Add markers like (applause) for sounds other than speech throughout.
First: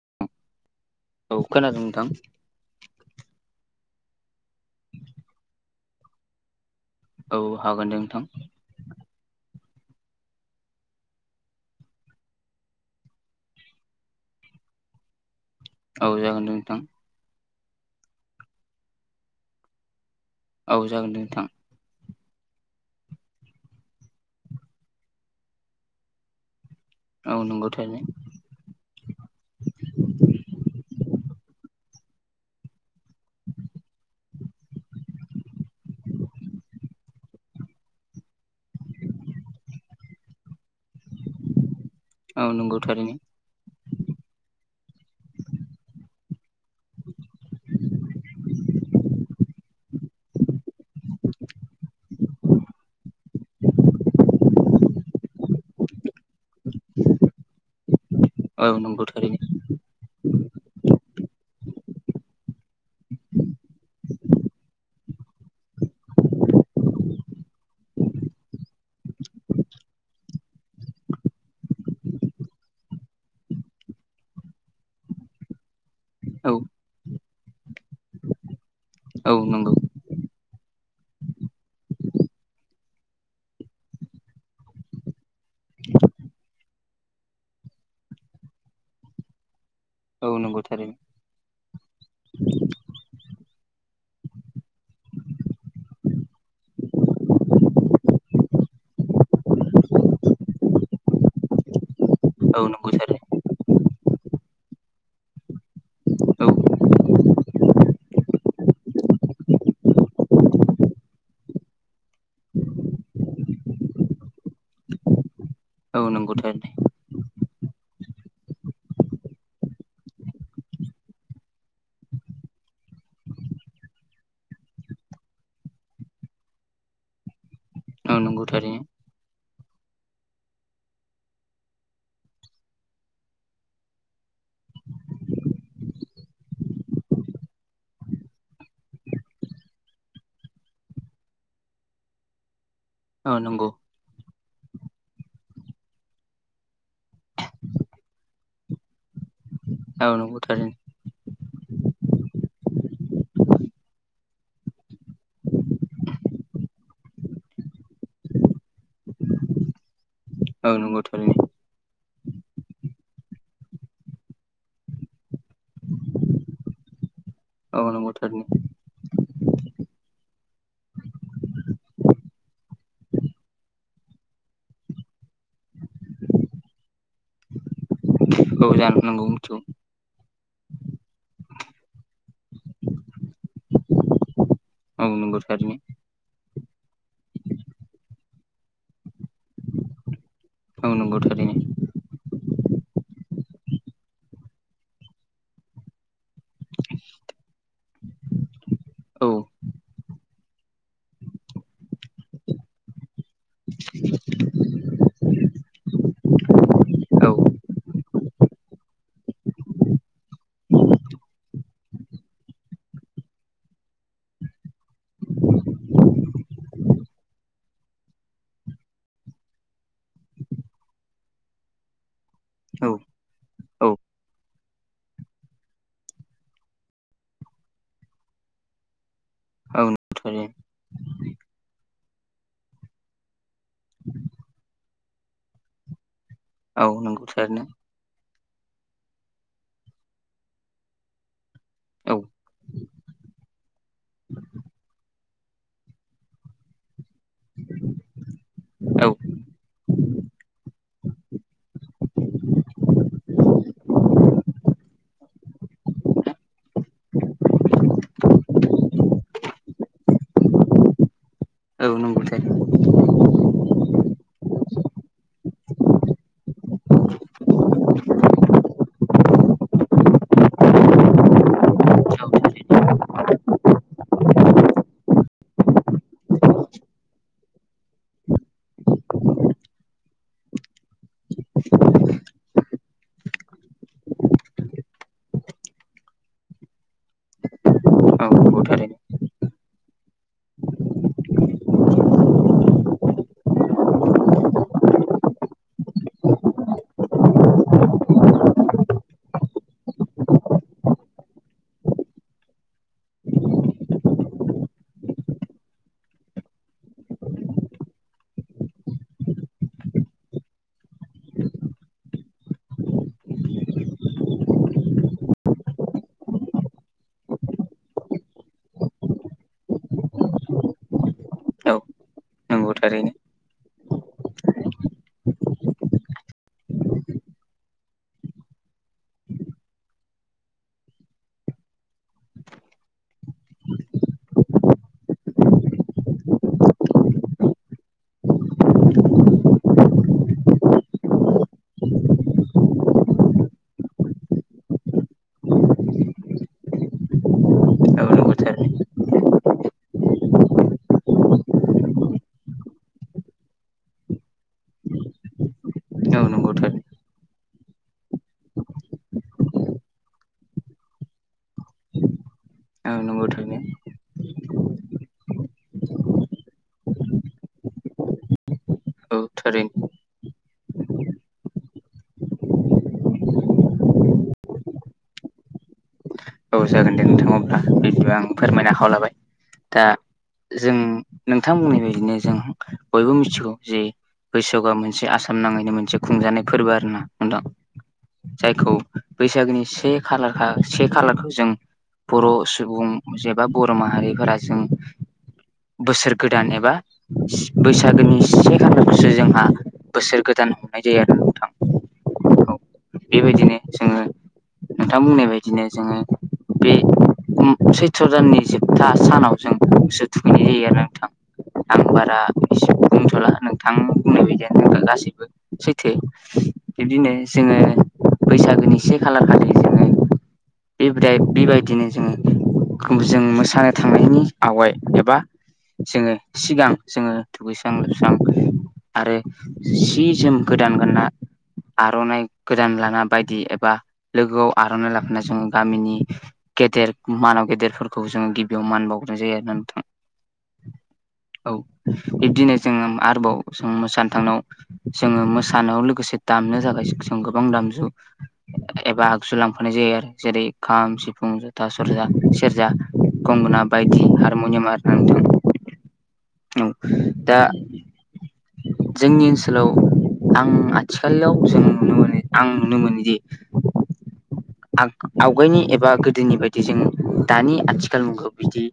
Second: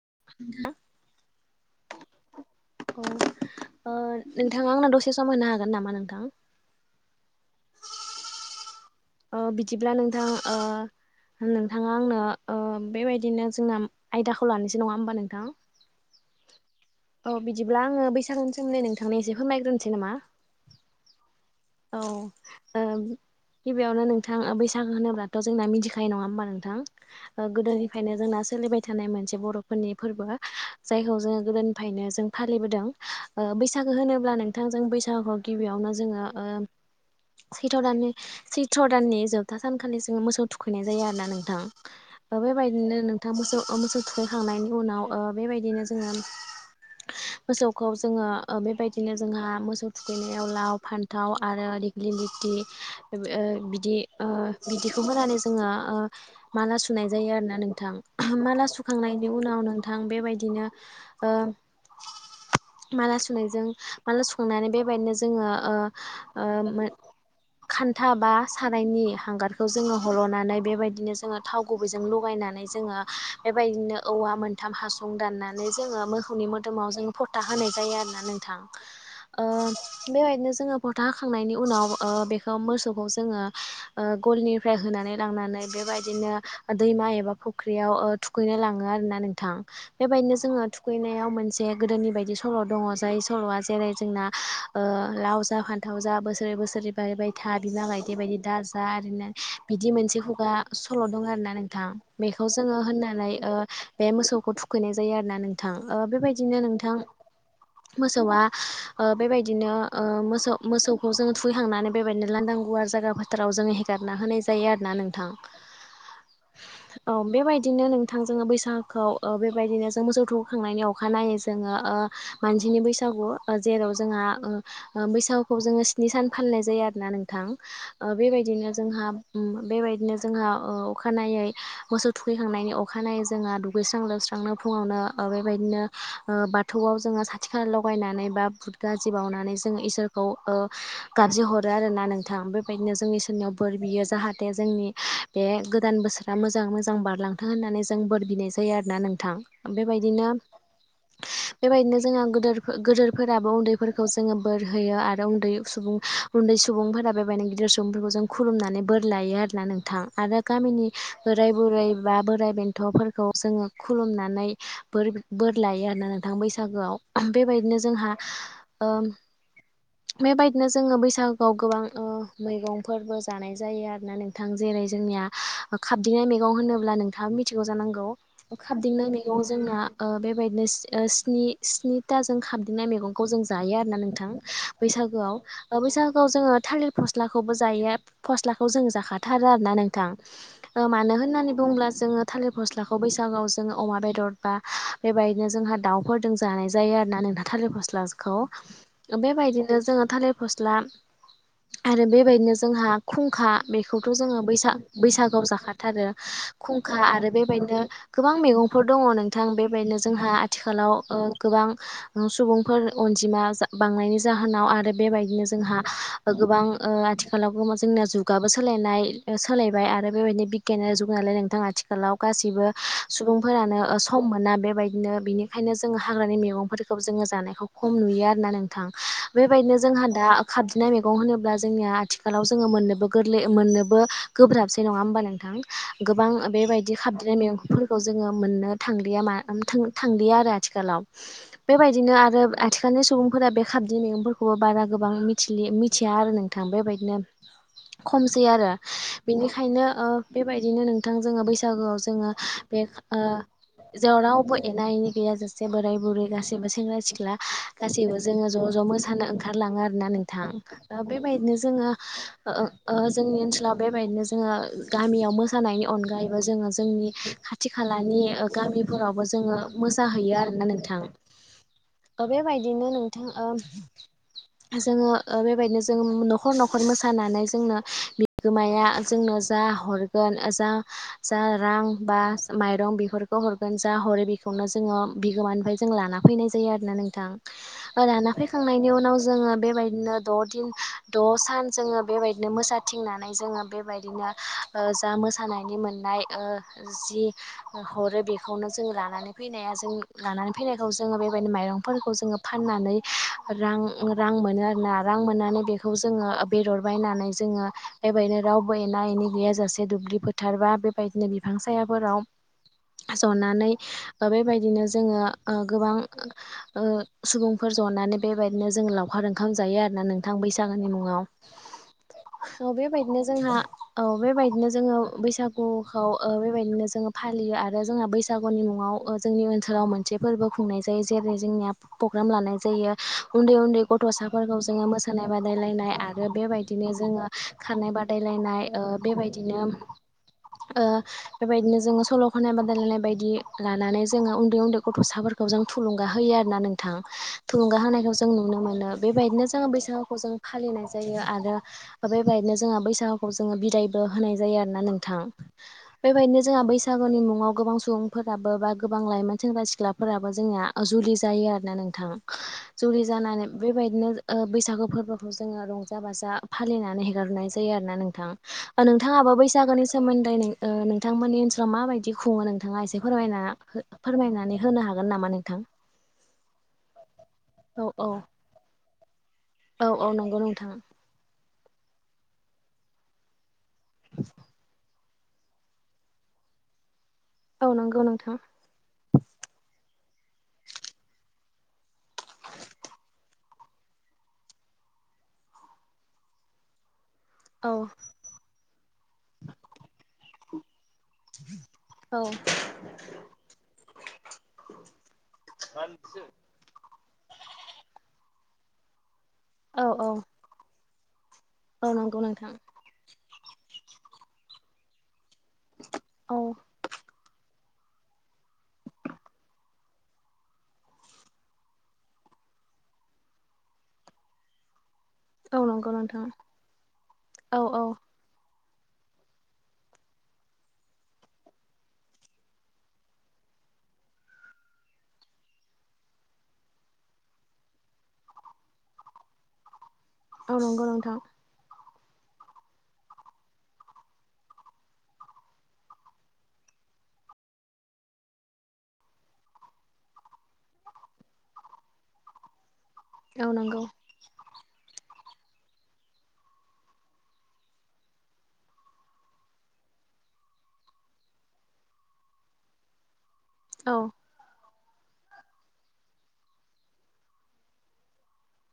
(unintelligible) औ खोनादों नोंथां अ ओ नोंथाङा आंनाव दसे सम होनो हागोन नामा नोंथां औ हागोन दे नोंथां ओ बिदिब्ला नोंथां ओ नोंथाङा आंनो ओ बेबायदिनो जोङा आयदाखौ लानोसै नङा होमबा नोंथां। औ जागोन दे नोंथां औ बिदिब्ला आङो बैसागुनि सोमोन्दै नोंथांनि एसे फोरमायग्रोसै नामा औ जागोन दे नोंथां औ ओ गिबियावनो नोंथां बैसागो होनोब्लाथ' जोंना मिथिखायो नङा होमबा नोंथां औ नंगौ थारैनो गोदोनिफ्रायनो जोंना सोलिबाय थानाय मोनसे बर'फोरनि फोरबो जायखौ जोङो गोदोनि फायनो जों फालिबोदों ओ बैसागो होनोब्ला नोंथांजों बैसागोखौ गिबियावनो जोङो ओ सैथ' दाननि सैथ्र' दाननि जोबथा सानखालि जोङो मोसौ थुखैनाय जायो आरो ना नोंथां औ नंगौ बेबायदिनो थारैनो नोंथाङ मोसौ मोसौ थुखैखांनायनि उनाव ओ बेबायदिनो जोङो मोसौखौ जोङो ओ बेबायदिनो जोंहा मोसौ थुखैनायाव लाव फान्थाव आरो देग्लि लिथि नि ओ बिदि ओ बिदिखौ मोनानै जोङो ओ माला सुनाय जायो आरोना नोंथां माला औ नंगौ सुखांनायनि थारैनो उनाव नोंथां बेबायदिनो ओ माला सुनायजों माला सुखांनानै बेबायदिनो जोङो ओ ओ मोन (inaudible) खान्था बा सारायनि हांगारखौ जोङो हल'नानै बेबायदिनो जोङो थाव गुबैजों लगायनानै जोंङो बेबायदिनो औवा मोनथाम हासुं दाननानै जोङो मोखौनि औ मोदोमाव जों फथा होनाय जायो आरो ना नोंथां औ ओ नंगौ बेबायदिनो जोङो फथा होखांनायनि उनाव ओ बेख (unintelligible) मोसौखौ जोङो ओ गलनिफ्राय होनानै लांनानै बेबायदिनो दैमा एबा फुख्रियाव ओ थुखैनो लाङो आरो ना नोंथां औ बेबायदिनो नंगौ जोङो थारैनो थुखैनायाव मोनसे गोदोनि बायदि स सल' दङ जाय सल'आ जेरै जोंना ओ लाव जा फान्थाव जा बोसोरै बोसोरै बारायबाय था बिमा गायदे बायदि दाजा (unintelligible) नो बिदि मोनसे खुगा सल दं आरो ना नोंथां बेखौ औ जोङो नंगौ थारैनो होननानै बे मोसौखौ थुखैनाय जायो आरो ना नोंथां ओ औ बेबायदिनो नोंथां मोसौआ ओ बेबायदिनो ओ मोसौ मोसौखौ जों थुहैखांनानै बेबायदिनो लांदां गुवार जायगा फोथाराव जोङो हेगारना होनाय जायो आरोना नोंथां औ नंगौथारै ओ बेबायदिनो नोंथां जोङो बैसागुखौ बेबायदिनो जों मोसौ थौखखांनायनि अखानायै जोङो ओ मानसिनि बैसागु ओ जेराव जोंहा ओ बैसागुखौ जोङो स्नि सान फालिनाय जायो आरो ना नोंथां ओ औ नंगौ बेबायदिनो थारैनो जोंहा बेबायदिनो जोंहा ओ अखानायै मोसौ थुखैखांनायनि अखानायै जोंहा दुगैस्रां लोबस्रांनो फुङावनो ओ बेबायदिनो बाथौआव जोङो साथि खाला लगायनानै बा बुद गाजि बावनानै माने जोङो इसोरखौ गाबज्रि हर रो आरो ना नोंथां बेबायदिनो जोंनि औ सोरनियाव नंगौ बोर बियो जाहाथे जोंनि बे गोदान बोसोरा मोजाङै मोजां बारलांथों होननानै जों बोर बिनाय जायो आरोना नोंथां औ बेबायदिनो नंगौ थारैनो बेबायदिनो जोङो गोदोर गोदोरफोराबो उन्दैफोरखौ जोङो बोर होयो आरो उन्दै सुबुं उन्दै सुबुंफोरा बेबायदिनो गिदिर सुबुंफोरखौ जों खुलुमनानै बोर लायो आरोना नोंथां। आरो औ गामिनि नंगौ थारैनो बोराय बुरैबा बोर बोराइ बेन्थफोरखौ जोङो खुलुमनानै बोर बोर लायो आरोना नोंथां बैसागोआव। बेबायदिनो औ जोंहा नंगौ थारैनो बेबायदिनो जोङो बैसाग बैसागुआव गोबां मैगंफोरबो जानाय जायो आरोना नोंथां जेरै जोंनिया खाब दिंनाय मैगं होनोब्ला नोंथाङा मिथिगौ जानांगौ औ जानो खाबदिंनाय नांगौ मैगं मिथिगौ जोंना बेबायदिनोनि स्निथाजों खाबदिंनाय मैगंखौ जों जायो आरो ना नोंथां। औ नंगौ थारैनो बैसागोआव बैसाग आव जोङो थालिर फस्लाखौबो जायो फस्लाखौ जों जाखाथारो आरोना नोंथां। औ मानो नंगौ होननानै थारैनो बुङोब्ला जोङो थालिर फस्लाखौ बैसागुआव जोङो अमा बेदर बा बेबायदिनो जोंहा दाउफोरजों जानाय जायो आरोना नोंथा थालिर फस्लाखौ औ बेबायदिनो जोङो थालिर फस्ला आरो बेबायदिनो जोंहा खुंखा बेखौथ' जोङो बैसाग-बैसागआव जाखाथारो। फुंखा आरो औ बेबायदिनो गोबां मैगंफोर दङ नोंथां बेबायदिनो जोंहा आथिखालाव गोबां सुबुंफोर अनजिमा बांनायनि जाहोनाव आरो बेबायदिनो जोंहा गोबां आथिखालाव गो जोंना जुगाबो सोलायनाय सोलायबाय आरो बेबायदिनो बिगियान नालाय नोंथां आथिखालाव गाससिबो औ सुबुंफोरानो औ सम मोना बेबायदिनो बेनिखायनो जों जों हाग्रानि मैगंफोरखौ जोङो जानायखौ खम नुयो आरोना नोंथां बेबायदिनो औ जोंहा नंगौ दा थारैनो खाबजोबनाय मैगं होनोब्ला जोंनिया आथिखालाव जोङो मोननोबो गोरलै मोननोबो गोब्राबसै नङा होमबा नोंथां गोबां औ बेबायदि नंगौ खाबदिंनाय थारैनो मैगफोरखौ जोङो मोननो थांलिया मा थांदिया आरो आथिखालाव बेबायदिनो औ आरो आथिखालनि सुबुं फोरा बे खाबदिं मैगंफोरखौबो बारा गोबां मिथि-मिथिया आरो नोंथां बेबायदिनो खमसै आरो औ बिनिखायनो बेबायदिनो नोंथां जोङो बैसागोआव जोङो बेे ओ जेराव रावबो एना एनि गैया जासे बोराय बुरै गासैबो सेंग्रा सिख्ला गासैबो जोङो ज' ज' ज' मोसानो ओंखारलाङो आरोना नों बेबायदिनो जोङो औ नंगौ थारैनो जोंनि ओनसोलाव बेबायदिनो जोङो गामियाव मोसानायनि अनगायैबो जोङो जोंनि खाथि खालानि गामिफोरावबो जोङो मोसाहैयो। आरोना नोंथां औ थारैनो बेबायदिनो नोंथां ओ जोङो बेबायदिनो जों न'खर न'खर मोसानानै जोंनो बिगोमाया जोंनो जा हरगोन जा जा रां बा मायरं बिफोरखौ हरगोन जा हरो बिखौनो जोङो बिगोमानिफ्राय जों लाना फैनाय जायो आरोना नोंथां लाना औ नंगौ फैखांनायनि थारैनो उनाव जोङो बेबायदिनो द' दिन द' सान जोङो बेबायदिनो मोसाथिंनानै जोङो बेबायदिनो जा मो मोसानायनि मोननाय ओ जि हरो बेखौनो जों लानानै फैनाया जों लानानै फैनायखौ जोङो बेबायदिनो माइरंफोरखौ जोङो फाननानै रां रां मोनो आरोना रां मोननानै बेखौ जोङो बेदर बायनानै जोङो बेबायदिनो रावबो एना एनि गैयाजासे दु दुब्लि फोथारबा बेबायदिनो बिफां सायाफोराव ज'नानै बेबायदिनो जोङो गोबां सुबुंफोर ज'नानै बेबायदिनो जों लावखार ओंखाम जायो आरोना नोंथां बैसागोनि मुङाव। औ औ नंगौ थारैनो बेबायदिनो जोंहा औ बेबायदिनो जोङो बैसागुखौ बेबायदिनो जोङो फालियो आरो जोंहा बैसागुनि मुङाव जोंनि ओनसोलाव मोनसे फोरबो खुंनाय जायो जेरै जोंनिया पग्राम लानाय जायो उन्दै उन्दै गथ'साफोरखौ जोङो मोसानाय बादायलायनाय आरो बेबायदिनो जोङो खानाय बादायलायनाय बेबायदिनो (inaudible) बेबायदिनो जोङो सल' खननाय बादायलायनाय बायदि लानानै जोङो उन्दै उन्दै गथ'साफोर जों थुुलुंगा होयो आरोना नोंथां थुलुंगा औ होनायखौ जों नंगौ नुनो थारैनो मोनो बेबायदिनो जों जोङो बैसागुखौ जों फालिनाय जायो आरो बेबायदिनो जोङो बैसागुखौ जोङो बिदायबो होनाय जायो। आरो ना नोंथां औ बेबायदिनो नंगौ जोंहा थारैनो बैसागुनि मुङाव गोबां सुबुंफोराबो बा गोबां लाइमोन सें सेंग्रा सिख्लाफोराबो जोंनिया जुलि जायो आरोोना नोंथां औ जुलि नंगौ जानानै थारैनो बेबायदिनो बैसागु फोरबोखौ जोङो रंजा बाजा फालिनानै हेगारनाय जायो आरो ना नोंथां औ नोंथाङाबा थारैनो बैसागोनि सोमोन्दै नों नोंथांमोननि ओनसोलाव माबायदि खुङो नोंथाङा एसे फोरमायना फोरमायनानै होनो हागोन नामा नोंथां (inaudible) औ जागोन दे नोंथाङा अब्ला औ बिदि औ आं फोरमायनाखाव लाबाय दा औ औ नंगौ जों नोंथां नों नोंथां बुंनाय बायदिनो जों बयबो मिथिगौ जे बैसोगआ मोनसे आसाम नाङैनो मोनसे खुंजानाय फोरबो ना नोंथां औ नंगौ नोंथां जायखौ बैसागोनि से खालारखा से खालारखौ जों बर' सुबुं जबा बर' माहारिफोरा जों बोसोर गोदान एबा औ बैसागोनि से खालारखौसो जोंहा बोसोर गोदान आयदाया नोंथां औ बेबायदिनो जोङो नोंथां बुंनाय बायदिनो जोङो बे उम सैथ्र' दाननि जोबथा सानाव जों औ गोसो थुखैनाय जायो आरो नोंथां आं औ बारा नंगौ नोंथां एसे बुंथ'ला नोंथां बुंनाय बायदियानो जोंथ गासैबो सैथो औ बिब्दिनो जोङो बैसागोनि एसे खालार खालि जोङो बे बेबायदिनो जोङो जों मोसानो थांनायनि आवगाय एबा औ नंगौ जोङो नोंथां सिगां जोङो औ दुगैस्रां औ लोबस्रां आरो जि जोम गोदान गोनना आर'नाइ गोदान लाना बायदि एबा लोगोआव आर'नाइ लाफा जों गामिनि गेदेर मानाव गेदेरफोरखौ जोङो गिबियाव मान बावगनाय जायो आरो ना नोंथां औ नोंगौ नोंथां बिबदिनो जोङो आरोबाव जों मोसानो थांनायाव जोङो मोसानायाव लोगोसे दामनो जाबाय जों गोबां दामजु एबा आगजु लांफानाय जायो आरो जेरै खाम, सिफुं, जथा, सरजा, सेरजा, औ गंगोना नंगौ बायदि हारमुनियाम आरो (inaudible) औ दा जोंनि ओनसोलाव आं आथिखालाव जों नुनो मोनो आं नुनो मोनोदि औ आग-आवगायनि एबा गोदोनि बायदि जों दानि आथिखाल मुगायाव बिदि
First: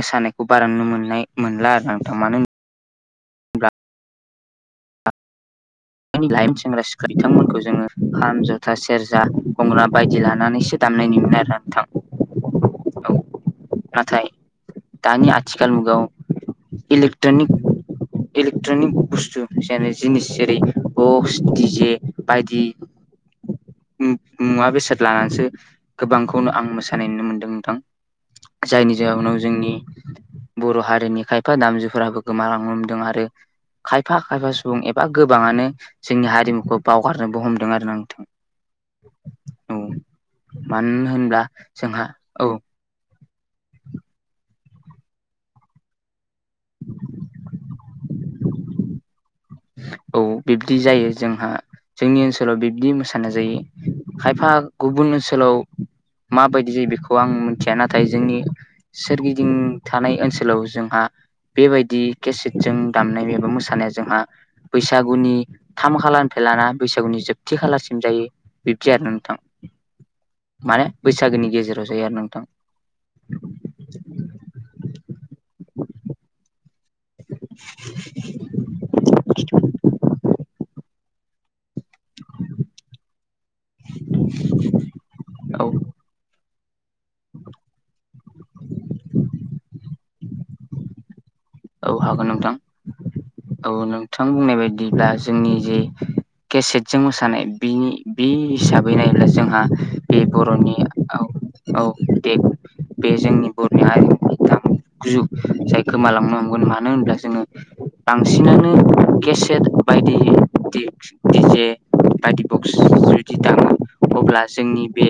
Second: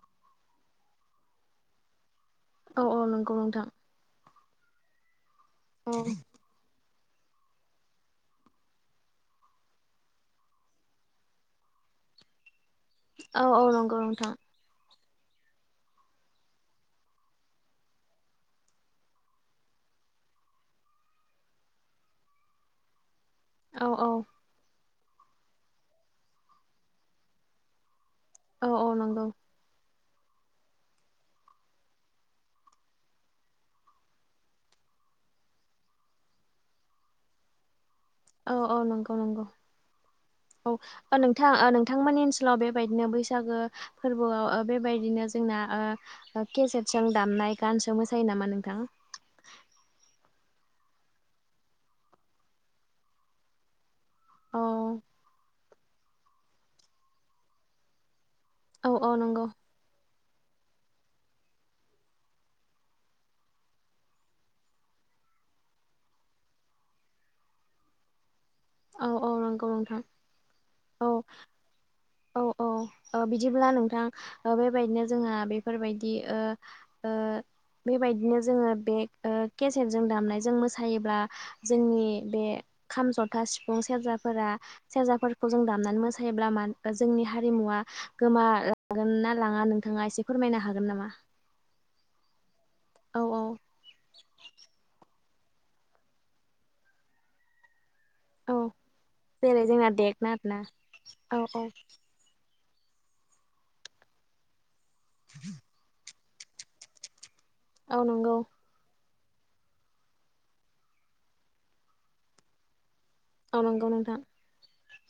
मोसानायखौ बारा नु मोननाय मोनला आरो नोंथां ओ नंगौ नोंथां औ लाइप सेनस बिथांमोनखौ जोङो खाम, जथा, सेरजा, गंग्रा बायदि लानानैसो दामनायनिो आरो नोंथां (inaudible) औ औ नंगौ नाथाय नोंथां दानि आथिखाल मुगायाव इलेक्ट्रनिक इलेक्ट्रनिक बुस्तु जेनि जिनिस जेरै बक्स दि जे बायदि औ औ मुवा बेसाद लानानैसो गोबांखौनो आं मोसानाय नुनो मोन्दों नोंथां औ औ जायनि नंगौ जाहोनाव जोंनि बर' हारिनि खायफा दामजुफोराबो गोमालांनो लोमदों आरो खायफा खायफा सुबुं एबा गोबाङानो जोंनि हारिमुखौ बावगारनोबो हमदों आरो नों औ औ नंगौ नंगौ मानो औ होनब्ला नोंथां जोंहा नोंथांमोननि औ ओनसोलाव बेबायदिनो बैसागु बैसागो फोरबोआव बेबायदिनो जोंना ओ केेजटजों दामनाय गानसो मोसायोना मा नोंथां। औ बिब्दि जायो जोंहा जोंनि ओनसोलाव बिब्दि मोसानाय जायो। खायफा औ गुबुन ओनसोलाव माबायदि जायो बेखौ आं मिथिया नाथाय जोंनि औ औ नंगौ सोरगिदिं थानाय ओनसो लाव जोंहा बेबायदि केसेटजों दामनाय एबा मोसानाया जोंहा बैसागुनि थाम खालारनिफ्राय लाना बैसागुनि जोबथि खालारसिम जायो। बिब्दि आरो औ औ नोंथां नंगौ नोंथां। माने औ बैसागोनि गेजेराव जायो आरो औ नोंथां औ बिदिब्ला नोंथां बेबायदिनो जोंहा बे फोरबायदि ओ ओ बेबायदिनो जोङो बे ओ केसेटजों दामनायजों मोसायो ब्ला जोंनि बे खामजथ खाम सिफुं सेरजाफोरा सेरजाफोरखौ जों औ दामनानै मोसायोब्ला मा जोंनि हारिमुआ गोमा लागोन ना लाङा नोंथाङा एसे फोरमायनो हागोन नामा? औ हागोन नोंथां औ नोंथां बुंनाय बायदिब्ला जोंनि जे केसेटजों मोसानाय बिनि बे औ हिसाबै नायोब्ला जोंहा जेरै जोंना बे देगना आरोना बर'नि औ दे बे जोंनि बर'नि हारिमुनि दाम गुजु जाय गोमालांनो हमगोन मानो होनब्ला जोङो औ नंगौ बांसिनानो केसेट बायदि दिकस दिजे बायदि बक्स औ दामो नंगौ नोंथां अब्ला जोंनि बे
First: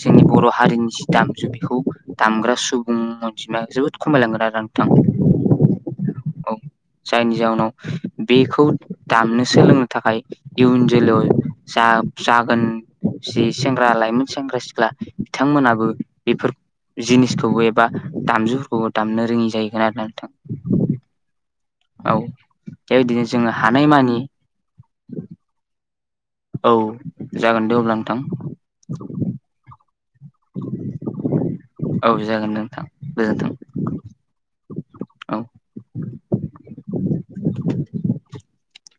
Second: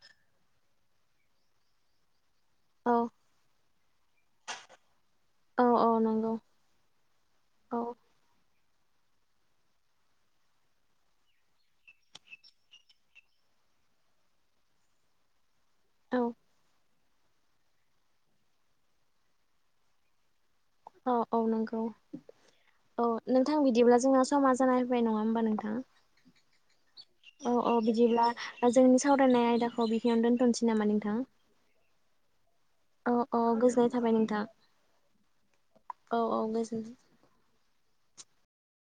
जोंनि बर' हारिनि जि दामजु बेखौ दामग्रा औ सुबुं अनजिमाया जोबोद खमायलांगोन आरो नोंथां औ औ नंगौ औ जायनि जाहोनाव औ बेखौ दामनो सोलोंनो थाखाय इयुन जोलैै जा जागोन। जि सेंग्रा लाइमोन सेंग्रा सिख्ला बिथांमोनाबो औ बेफोर जिनिसखौबो एबा दामजुफोरखौबो दामनो रोङि जाहैगोन आरो ना नोंथां। अ औ नोंगौ औ औ बेबायदिनो जोङो नोंथां बिदिब्ला हानायमानि जोंना समा जानाया फैबाय नङा होमबा नोंथाङा औ औ जागोन दे औ अब्ला नोंथां बिदिब्ला जोंनि सावरायनाय आयदाखौ बियावनो दोनथ'नोसै नामा नोंथां? औ जागोन दे नोंथां औ औ गोजोन्थों गोजोननाय थाबाय नोंथां औ औ औ गोजोनथों। (inaudible) (unintelligible)